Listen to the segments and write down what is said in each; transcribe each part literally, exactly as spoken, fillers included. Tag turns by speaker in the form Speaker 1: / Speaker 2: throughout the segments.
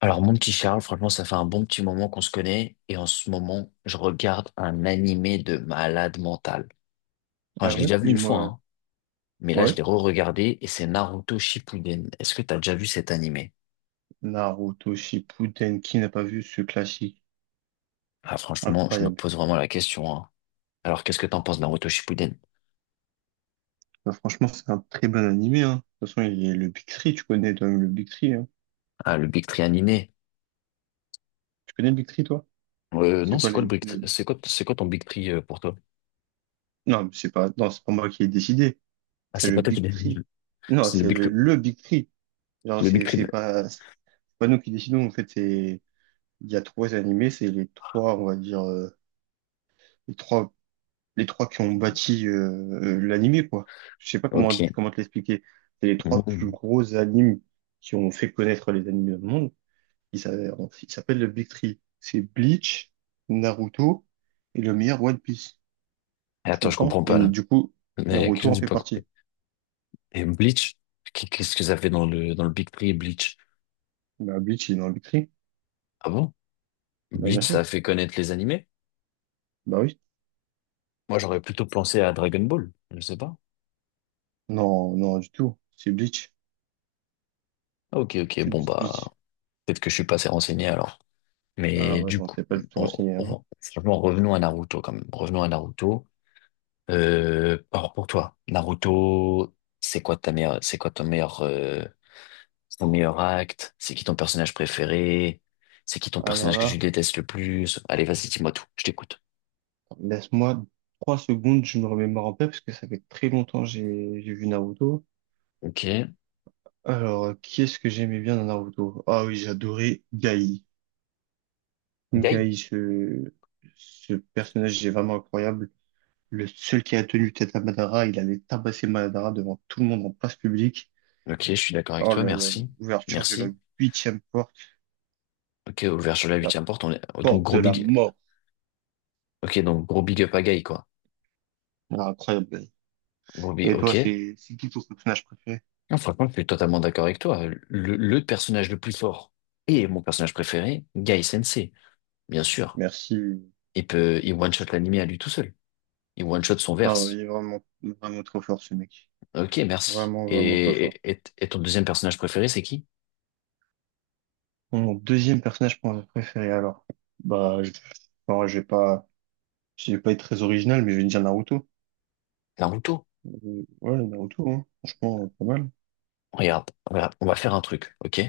Speaker 1: Alors, mon petit Charles, franchement, ça fait un bon petit moment qu'on se connaît. Et en ce moment, je regarde un animé de malade mental. Enfin, je
Speaker 2: Ah
Speaker 1: l'ai
Speaker 2: ouais?
Speaker 1: déjà vu une fois,
Speaker 2: Dis-moi, ouais.
Speaker 1: hein, mais là, je
Speaker 2: Ouais.
Speaker 1: l'ai re-regardé et c'est Naruto Shippuden. Est-ce que tu as déjà vu cet animé?
Speaker 2: Naruto Shippuden, qui n'a pas vu ce classique?
Speaker 1: Ah, franchement, je me
Speaker 2: Incroyable.
Speaker 1: pose vraiment la question, hein. Alors, qu'est-ce que t'en penses, de Naruto Shippuden?
Speaker 2: Bah, franchement, c'est un très bon animé, hein. De toute façon, il y a le Big Three, tu connais toi-même le Big Three, hein.
Speaker 1: Ah, le Big Tree animé?
Speaker 2: Tu connais le Big Three, toi?
Speaker 1: Euh, non,
Speaker 2: C'est quoi
Speaker 1: c'est quoi le
Speaker 2: les,
Speaker 1: Big Three-
Speaker 2: les-
Speaker 1: C'est quoi, c'est quoi ton Big Tree euh, pour toi?
Speaker 2: non, mais c'est pas, non, c'est pas moi qui ai décidé.
Speaker 1: Ah,
Speaker 2: C'est
Speaker 1: c'est
Speaker 2: le
Speaker 1: pas toi qui
Speaker 2: Big
Speaker 1: l'as vu.
Speaker 2: Three. Non,
Speaker 1: C'est le
Speaker 2: c'est
Speaker 1: Big
Speaker 2: le,
Speaker 1: Three-
Speaker 2: le Big Three. Genre,
Speaker 1: Le Big
Speaker 2: c'est,
Speaker 1: Tree.
Speaker 2: c'est pas, c'est pas nous qui décidons, en fait, c'est, il y a trois animés, c'est les trois, on va dire, euh, les trois les trois qui ont bâti euh, l'animé, quoi. Je sais pas comment,
Speaker 1: Ok.
Speaker 2: comment te l'expliquer. C'est les trois plus
Speaker 1: Mmh.
Speaker 2: gros animes qui ont fait connaître les animés dans le monde. Ils s'a- ils s'appellent le Big Three. C'est Bleach, Naruto et le meilleur One Piece. Tu
Speaker 1: Attends, je
Speaker 2: comprends?
Speaker 1: comprends
Speaker 2: Et
Speaker 1: pas, là.
Speaker 2: du coup,
Speaker 1: Il y a quelque chose
Speaker 2: Naruto
Speaker 1: que
Speaker 2: en
Speaker 1: j'ai
Speaker 2: fait
Speaker 1: pas compris.
Speaker 2: partie.
Speaker 1: Et Bleach, qu- qu'est-ce que ça fait dans le, dans le Big Three Bleach?
Speaker 2: Bah, Bleach, il est dans le Big Three.
Speaker 1: Ah bon?
Speaker 2: Bah, bien
Speaker 1: Bleach, ça a
Speaker 2: sûr.
Speaker 1: fait connaître les animés?
Speaker 2: Bah oui.
Speaker 1: Moi, j'aurais plutôt pensé à Dragon Ball, je sais pas.
Speaker 2: Non, non, du tout. C'est Bleach.
Speaker 1: Ah, ok, ok,
Speaker 2: C'est
Speaker 1: bon,
Speaker 2: Bleach,
Speaker 1: bah,
Speaker 2: Bleach.
Speaker 1: peut-être que je suis pas assez renseigné alors.
Speaker 2: Ah
Speaker 1: Mais
Speaker 2: ouais,
Speaker 1: du
Speaker 2: non,
Speaker 1: coup,
Speaker 2: t'es pas du tout
Speaker 1: on-
Speaker 2: renseigné, hein.
Speaker 1: on- franchement, revenons à Naruto quand même. Revenons à Naruto. Euh, alors pour toi, Naruto, c'est quoi ta meilleure, c'est quoi ton meilleur, euh, ton meilleur acte? C'est qui ton personnage préféré? C'est qui ton
Speaker 2: Alors
Speaker 1: personnage que tu
Speaker 2: là.
Speaker 1: détestes le plus? Allez, vas-y, dis-moi tout, je t'écoute.
Speaker 2: Laisse-moi trois secondes, je me remets en paix parce que ça fait très longtemps que j'ai j'ai vu Naruto.
Speaker 1: Ok.
Speaker 2: Alors, euh, qui est-ce que j'aimais bien dans Naruto? Ah oui, j'adorais Gai.
Speaker 1: Guy?
Speaker 2: Gai, ce, ce personnage est vraiment incroyable. Le seul qui a tenu tête à Madara, il allait tabasser Madara devant tout le monde en place publique.
Speaker 1: Ok, je suis d'accord avec
Speaker 2: Oh
Speaker 1: toi,
Speaker 2: là là, là,
Speaker 1: merci.
Speaker 2: l'ouverture de la
Speaker 1: Merci.
Speaker 2: huitième porte,
Speaker 1: Ok, ouvert sur la
Speaker 2: la
Speaker 1: huitième porte, on est... oh, donc
Speaker 2: porte de
Speaker 1: gros
Speaker 2: la
Speaker 1: big...
Speaker 2: mort.
Speaker 1: Ok, donc gros big up à Guy, quoi.
Speaker 2: Ah, incroyable.
Speaker 1: Gros big...
Speaker 2: Et
Speaker 1: Ok.
Speaker 2: toi, c'est c'est qui ton personnage préféré?
Speaker 1: Non, franchement, je suis totalement d'accord avec toi. Le, le personnage le plus fort et mon personnage préféré, Guy Sensei, bien sûr.
Speaker 2: Merci.
Speaker 1: Il peut... Il one-shot l'anime à lui tout seul. Il one-shot son
Speaker 2: Ah
Speaker 1: verse.
Speaker 2: oui, vraiment, vraiment trop fort ce mec.
Speaker 1: Ok, merci.
Speaker 2: Vraiment, vraiment très fort.
Speaker 1: Et, et, et ton deuxième personnage préféré, c'est qui?
Speaker 2: Mon deuxième personnage pr- préféré, alors. Bah, je, bon, je vais pas, je vais pas être très original, mais je vais dire Naruto.
Speaker 1: Naruto.
Speaker 2: Euh, Ouais, Naruto, hein. Franchement, pas mal.
Speaker 1: Regarde, voilà, on va faire un truc, ok?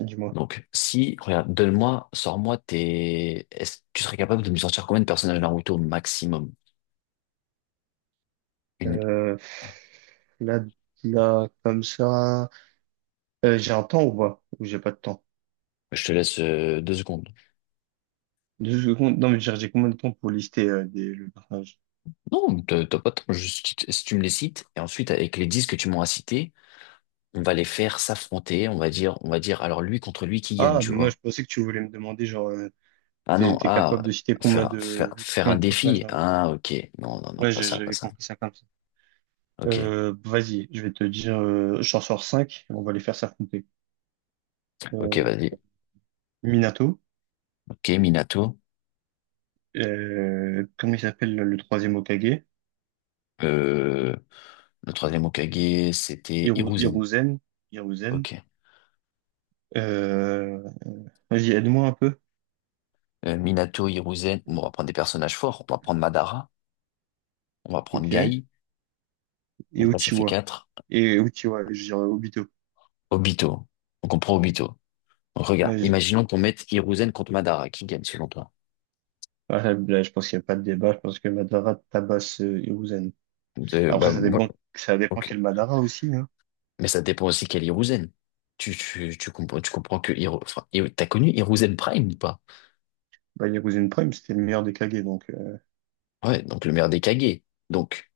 Speaker 2: Dis-moi.
Speaker 1: Donc, si, regarde, donne-moi, sors-moi tes... Est-ce que tu serais capable de me sortir combien de personnages Naruto au maximum? Une...
Speaker 2: Euh, là, là, comme ça. Euh, j'ai un temps ou pas? Ou j'ai pas de temps?
Speaker 1: Je te laisse euh, deux secondes.
Speaker 2: Deux secondes. Non, mais j'ai j'ai combien de temps pour lister euh, des, le personnage?
Speaker 1: Non, t'as t'as pas trop. Juste, si tu si tu me les cites, et ensuite, avec les dix que tu m'as cités, on va les faire s'affronter. On va dire, on va dire, alors lui contre lui qui gagne,
Speaker 2: Ah,
Speaker 1: tu
Speaker 2: mais moi, je
Speaker 1: vois?
Speaker 2: pensais que tu voulais me demander, genre, euh,
Speaker 1: Ah
Speaker 2: si t'es
Speaker 1: non,
Speaker 2: t'es
Speaker 1: ah,
Speaker 2: capable de citer combien
Speaker 1: faire, faire,
Speaker 2: de,
Speaker 1: faire un
Speaker 2: combien de personnages
Speaker 1: défi.
Speaker 2: Naruto?
Speaker 1: Ah, ok. Non, non, non,
Speaker 2: Ouais,
Speaker 1: pas
Speaker 2: j'ai-
Speaker 1: ça, pas
Speaker 2: j'avais
Speaker 1: ça.
Speaker 2: compris ça comme ça.
Speaker 1: Ok,
Speaker 2: Euh, vas-y, je vais te dire, euh, j'en sors cinq, on va les faire s'affronter.
Speaker 1: ok,
Speaker 2: Euh,
Speaker 1: vas-y.
Speaker 2: Minato,
Speaker 1: Ok, Minato.
Speaker 2: euh, comment il s'appelle le troisième Hokage?
Speaker 1: Euh, le troisième Hokage, c'était
Speaker 2: Hiru-
Speaker 1: Hiruzen.
Speaker 2: Hiruzen, Hiruzen.
Speaker 1: Ok.
Speaker 2: Euh, vas-y, aide-moi un peu,
Speaker 1: euh, Minato, Hiruzen. Bon, on va prendre des personnages forts. On va prendre Madara. On va prendre
Speaker 2: ok? Et
Speaker 1: Gai. Donc là, ça fait
Speaker 2: Uchiwa,
Speaker 1: quatre.
Speaker 2: et Uchiwa, je dirais Obito.
Speaker 1: Obito. Donc on prend Obito. Donc, regarde,
Speaker 2: Vas-y.
Speaker 1: imaginons qu'on mette Hiruzen contre Madara. Qui gagne selon toi?
Speaker 2: Ah, là, là, je pense qu'il n'y a pas de débat, je pense que Madara tabasse euh, Hiruzen.
Speaker 1: Euh, bah,
Speaker 2: Après, ça
Speaker 1: moi,
Speaker 2: dépend, ça dépend
Speaker 1: ok.
Speaker 2: quel Madara aussi, hein.
Speaker 1: Mais ça dépend aussi quel Hiruzen. Tu, tu, tu comprends, tu comprends que Hiru, enfin, Hiru- t'as connu Hiruzen Prime ou pas?
Speaker 2: Bah, Hiruzen Prime, c'était le meilleur des Kage, donc... euh,
Speaker 1: Ouais, donc le meilleur des Kage. Donc,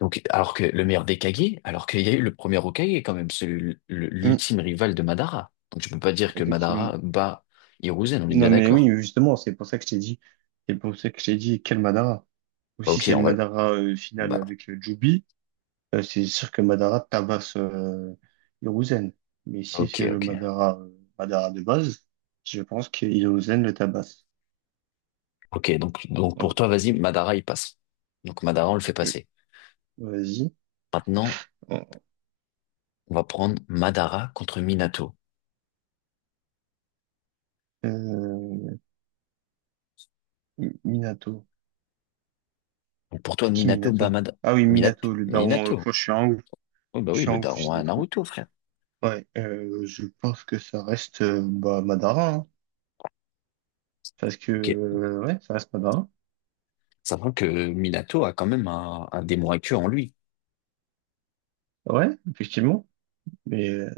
Speaker 1: donc, alors que le meilleur des Kage, alors qu'il y a eu le premier Hokage quand même, celui, le-
Speaker 2: hmm,
Speaker 1: l'ultime rival de Madara. Donc tu peux pas dire que
Speaker 2: effectivement.
Speaker 1: Madara bat Hiruzen, on est bien
Speaker 2: Non, mais oui,
Speaker 1: d'accord.
Speaker 2: justement, c'est pour ça que je t'ai dit. C'est pour ça que je t'ai dit, quel Madara? Ou
Speaker 1: Bah,
Speaker 2: si
Speaker 1: ok,
Speaker 2: c'est le
Speaker 1: en vrai.
Speaker 2: Madara euh, final
Speaker 1: Bah,
Speaker 2: avec euh, Jubi, euh, c'est sûr que Madara tabasse euh, Hiruzen. Mais si
Speaker 1: ok,
Speaker 2: c'est le
Speaker 1: ok.
Speaker 2: Madara, euh, Madara de base, je pense que Hiruzen le tabasse.
Speaker 1: Ok, donc, donc pour
Speaker 2: Voilà.
Speaker 1: toi, vas-y, Madara, il passe. Donc Madara, on le fait
Speaker 2: Euh,
Speaker 1: passer.
Speaker 2: vas-y.
Speaker 1: Maintenant, on va prendre Madara contre Minato.
Speaker 2: Euh, Minato.
Speaker 1: Donc pour toi,
Speaker 2: C'est qui
Speaker 1: Minato bat
Speaker 2: Minato?
Speaker 1: Mad-
Speaker 2: Ah oui,
Speaker 1: Minato.
Speaker 2: Minato, le daron. Euh,
Speaker 1: Minato.
Speaker 2: je suis un ouf.
Speaker 1: Oh, bah
Speaker 2: Je
Speaker 1: oui,
Speaker 2: suis un
Speaker 1: le
Speaker 2: ouf,
Speaker 1: daron
Speaker 2: j'ai des
Speaker 1: à
Speaker 2: trous.
Speaker 1: Naruto, frère.
Speaker 2: Ouais, euh, je pense que ça reste euh, bah, Madara, hein. Parce que,
Speaker 1: Ok.
Speaker 2: euh, ouais, ça reste Madara.
Speaker 1: Sachant que Minato a quand même un, un démon actuel en lui.
Speaker 2: Ouais, effectivement. Mais euh,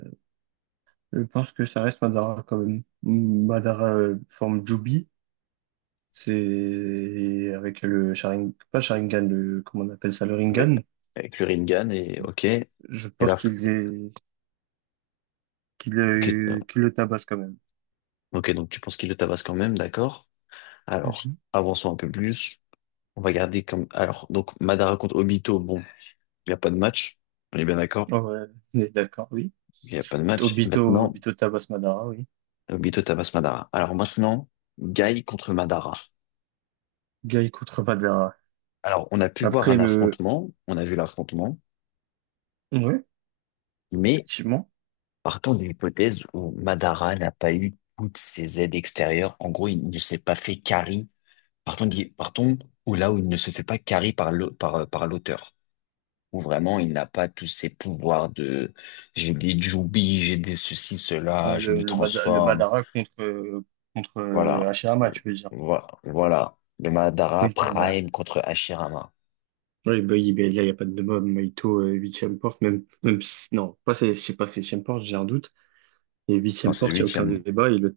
Speaker 2: je pense que ça reste Madara quand même. Madara euh, forme Jubi, c'est avec le Sharingan, pas Sharingan, le, comment on appelle ça, le
Speaker 1: Avec,
Speaker 2: Ringan.
Speaker 1: avec le Rinnegan et ok. Et
Speaker 2: Je
Speaker 1: la
Speaker 2: pense
Speaker 1: f-
Speaker 2: qu'ils aient, qu'il
Speaker 1: Ok, euh,
Speaker 2: a qu'il le tabasse quand même.
Speaker 1: ok, donc tu penses qu'il le tabasse quand même, d'accord. Alors,
Speaker 2: Mhm.
Speaker 1: avançons un peu plus. On va garder comme. Alors, donc Madara contre Obito, bon. Il n'y a pas de match. On est bien d'accord?
Speaker 2: Ouais, on est d'accord, oui.
Speaker 1: Il n'y a pas de match.
Speaker 2: Obito,
Speaker 1: Maintenant,
Speaker 2: Obito tabasse Madara, oui.
Speaker 1: Obito tabasse Madara. Alors maintenant, Guy contre Madara.
Speaker 2: Guy contre Madara.
Speaker 1: Alors, on a pu voir
Speaker 2: Après
Speaker 1: un
Speaker 2: le,
Speaker 1: affrontement. On a vu l'affrontement.
Speaker 2: ouais,
Speaker 1: Mais
Speaker 2: effectivement.
Speaker 1: partons de l'hypothèse où Madara n'a pas eu toutes ses aides extérieures. En gros, il ne s'est pas fait carry. Partons, d'hy- partons où là où il ne se fait pas carry par l'au- par, euh, par l'auteur. Où vraiment, il n'a pas tous ses pouvoirs de j'ai des Jubi, j'ai des ceci, cela,
Speaker 2: Ah,
Speaker 1: je
Speaker 2: Le,
Speaker 1: me
Speaker 2: le, Mada- le
Speaker 1: transforme.
Speaker 2: Madara contre, euh, contre euh,
Speaker 1: Voilà.
Speaker 2: Hashirama,
Speaker 1: Le-
Speaker 2: tu veux dire.
Speaker 1: voi- Voilà. Le Madara
Speaker 2: Oui,
Speaker 1: Prime contre Hashirama.
Speaker 2: oui, bah oui, ben il n'y a pas de débat. Maito, euh, huitième porte, même, même si- non, pas, c'est- je sais pas, septième porte, j'ai un doute. Et
Speaker 1: Non,
Speaker 2: huitième
Speaker 1: c'est le
Speaker 2: porte, il n'y a aucun
Speaker 1: huitième.
Speaker 2: débat. Et le,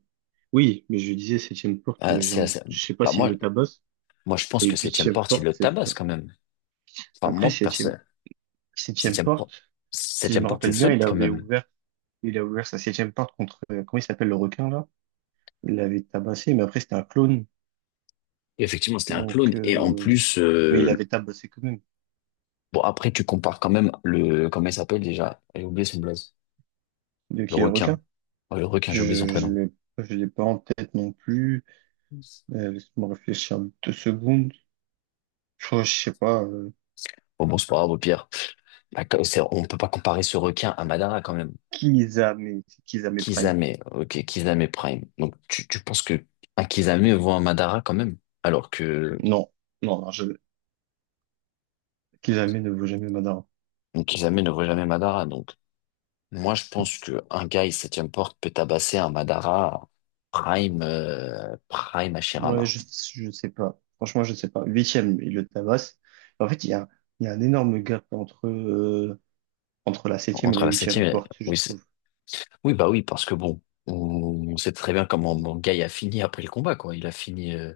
Speaker 2: oui, mais je disais septième porte,
Speaker 1: Ah,
Speaker 2: euh, j'ai
Speaker 1: c'est,
Speaker 2: un-
Speaker 1: assez-
Speaker 2: je sais pas
Speaker 1: Bah,
Speaker 2: s'il
Speaker 1: moi,
Speaker 2: le tabasse.
Speaker 1: moi, je pense
Speaker 2: Et
Speaker 1: que septième
Speaker 2: huitième
Speaker 1: porte, il
Speaker 2: porte,
Speaker 1: le
Speaker 2: c'est
Speaker 1: tabasse
Speaker 2: sûr.
Speaker 1: quand même. Enfin,
Speaker 2: Après,
Speaker 1: moi,
Speaker 2: septième,
Speaker 1: personne.
Speaker 2: septième
Speaker 1: Septième porte,
Speaker 2: porte, si je
Speaker 1: Septième
Speaker 2: me
Speaker 1: porte, c'est
Speaker 2: rappelle bien, il
Speaker 1: solide quand
Speaker 2: avait
Speaker 1: même.
Speaker 2: ouvert, il a ouvert sa septième porte contre, euh, comment il s'appelle le requin, là? Il l'avait tabassé, mais après, c'était un clone.
Speaker 1: Et effectivement, c'était un clone.
Speaker 2: Donc,
Speaker 1: Et en
Speaker 2: euh,
Speaker 1: plus,
Speaker 2: mais il
Speaker 1: euh,
Speaker 2: l'avait tabassé quand même.
Speaker 1: bon, après, tu compares quand même le, comment il s'appelle déjà? J'ai oublié son blaze.
Speaker 2: De
Speaker 1: Le
Speaker 2: qui le requin?
Speaker 1: requin. Ouais, le requin, j'ai oublié
Speaker 2: Je,
Speaker 1: son
Speaker 2: je
Speaker 1: prénom.
Speaker 2: l'ai, je l'ai pas en tête non plus. Euh, laisse-moi réfléchir deux secondes. Je crois, je sais pas, euh,
Speaker 1: Bon, bon, c'est pas grave, au pire. Bah, c'est- on peut pas comparer ce requin à Madara quand même.
Speaker 2: Kizame, c'est Kizame Prime.
Speaker 1: Kisame, ok, Kisame Prime. Donc tu, tu penses que un Kisame vaut un Madara quand même, alors que
Speaker 2: Non, non, non, je, Kizame ne vaut jamais Madara.
Speaker 1: un Kisame ne vaut jamais Madara. Donc moi je pense que un gars il septième porte peut tabasser un Madara Prime euh, Prime
Speaker 2: Ouais,
Speaker 1: Hashirama.
Speaker 2: je, je sais pas. Franchement, je sais pas. Huitième, il le tabasse. En fait, il y a, il y a un énorme gap entre, euh, entre la septième et
Speaker 1: Entre
Speaker 2: la
Speaker 1: la septième,
Speaker 2: huitième
Speaker 1: et-
Speaker 2: porte, je
Speaker 1: oui, c'est-
Speaker 2: trouve.
Speaker 1: oui bah oui parce que bon, on, on sait très bien comment mon gars il a fini après le combat quoi. Il a fini, euh,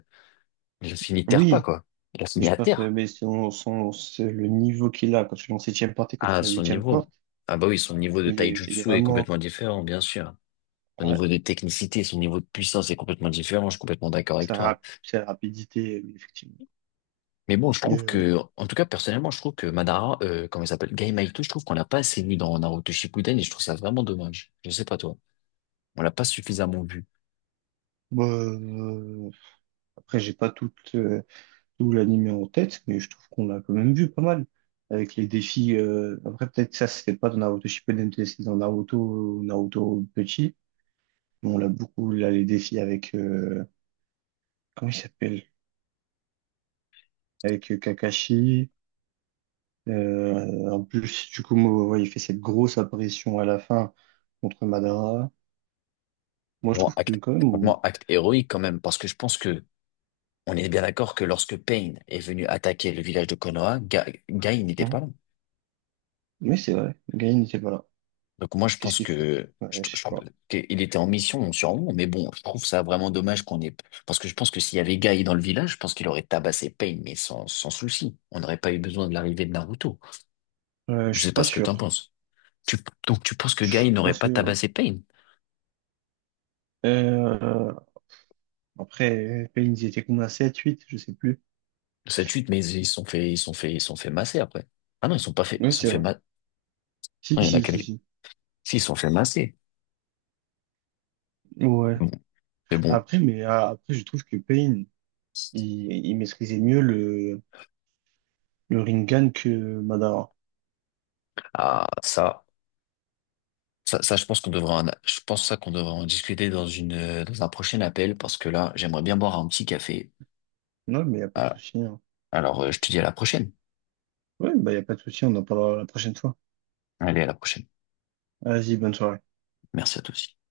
Speaker 1: il a fini terre pas
Speaker 2: Oui,
Speaker 1: quoi. Il a
Speaker 2: mais
Speaker 1: fini
Speaker 2: je
Speaker 1: à
Speaker 2: pense, euh,
Speaker 1: terre.
Speaker 2: mais son, son, c'est le niveau qu'il a quand tu es en septième porte et quand
Speaker 1: Ah
Speaker 2: tu es en
Speaker 1: son
Speaker 2: huitième
Speaker 1: niveau,
Speaker 2: porte,
Speaker 1: ah bah oui son niveau de
Speaker 2: il est, il est
Speaker 1: Taijutsu est
Speaker 2: vraiment,
Speaker 1: complètement différent bien sûr. Son
Speaker 2: ouais,
Speaker 1: niveau de technicité, son niveau de puissance est complètement différent. Je suis complètement d'accord avec
Speaker 2: sa,
Speaker 1: toi.
Speaker 2: rap- sa rapidité, euh, effectivement.
Speaker 1: Mais bon, je trouve
Speaker 2: Mais,
Speaker 1: que, en tout cas, personnellement, je trouve que Madara, euh, comment il s'appelle, Gai je trouve qu'on l'a pas assez vu dans Naruto Shippuden et je trouve ça vraiment dommage. Je sais pas toi. On l'a pas suffisamment vu.
Speaker 2: Bah, euh, après, j'ai pas tout, euh, tout l'anime en tête, mais je trouve qu'on l'a quand même vu pas mal. Avec les défis, euh, après, peut-être ça, c'était pas dans Naruto Shippuden, peut-être c'était dans Naruto, Naruto petit. Mais on l'a beaucoup, là, les défis avec, euh, comment il s'appelle? Avec euh, Kakashi. Euh, en plus, du coup, moi, ouais, il fait cette grosse apparition à la fin contre Madara. Moi, je
Speaker 1: Genre,
Speaker 2: trouve que
Speaker 1: acte,
Speaker 2: quand même, on-
Speaker 1: franchement, acte héroïque quand même, parce que je pense que on est bien d'accord que lorsque Pain est venu attaquer le village de Konoha, Ga- Gai n'était
Speaker 2: hein,
Speaker 1: pas là.
Speaker 2: mais c'est vrai, Gain n'était pas là.
Speaker 1: Donc moi, je
Speaker 2: Qu'est-ce
Speaker 1: pense
Speaker 2: qu'il fait?
Speaker 1: que je,
Speaker 2: Ouais, je
Speaker 1: je-
Speaker 2: sais pas.
Speaker 1: qu'il était en mission donc sûrement, mais bon, je trouve ça vraiment dommage qu'on ait... Parce que je pense que s'il y avait Guy dans le village, je pense qu'il aurait tabassé Pain, mais sans, sans souci. On n'aurait pas eu besoin de l'arrivée de Naruto.
Speaker 2: Euh, je
Speaker 1: Je
Speaker 2: suis
Speaker 1: sais pas
Speaker 2: pas
Speaker 1: ce que t'en
Speaker 2: sûr.
Speaker 1: penses. Tu, donc tu penses que
Speaker 2: Je
Speaker 1: Guy
Speaker 2: suis pas
Speaker 1: n'aurait pas
Speaker 2: sûr.
Speaker 1: tabassé Pain?
Speaker 2: Euh, après, P N, ils étaient combien? sept, huit, je sais plus.
Speaker 1: Cette suite, mais ils se sont fait, ils se sont fait, ils se sont fait masser après. Ah non, ils se sont pas fait,
Speaker 2: Oui,
Speaker 1: ils se sont
Speaker 2: c'est
Speaker 1: fait
Speaker 2: vrai.
Speaker 1: ma...
Speaker 2: Si,
Speaker 1: Non, il y en a
Speaker 2: si, si,
Speaker 1: quelques...
Speaker 2: si.
Speaker 1: Si, ils se sont fait masser.
Speaker 2: Ouais.
Speaker 1: Bon, mais bon,
Speaker 2: Après, mais ah, après, je trouve que Payne, il, il maîtrisait mieux le, le Rinnegan que Madara.
Speaker 1: ah, ça... Ça, ça, je pense qu'on devrait en, je pense ça qu'on devrait en discuter dans une, euh, dans un prochain appel parce que là, j'aimerais bien boire un petit café.
Speaker 2: Non, mais il a pas de
Speaker 1: Ah,
Speaker 2: souci, hein.
Speaker 1: alors, euh, je te dis à la prochaine.
Speaker 2: Ouais, bah, il a pas de souci, on en parlera la prochaine fois.
Speaker 1: Allez, à la prochaine.
Speaker 2: Vas-y, bonne soirée.
Speaker 1: Merci à tous.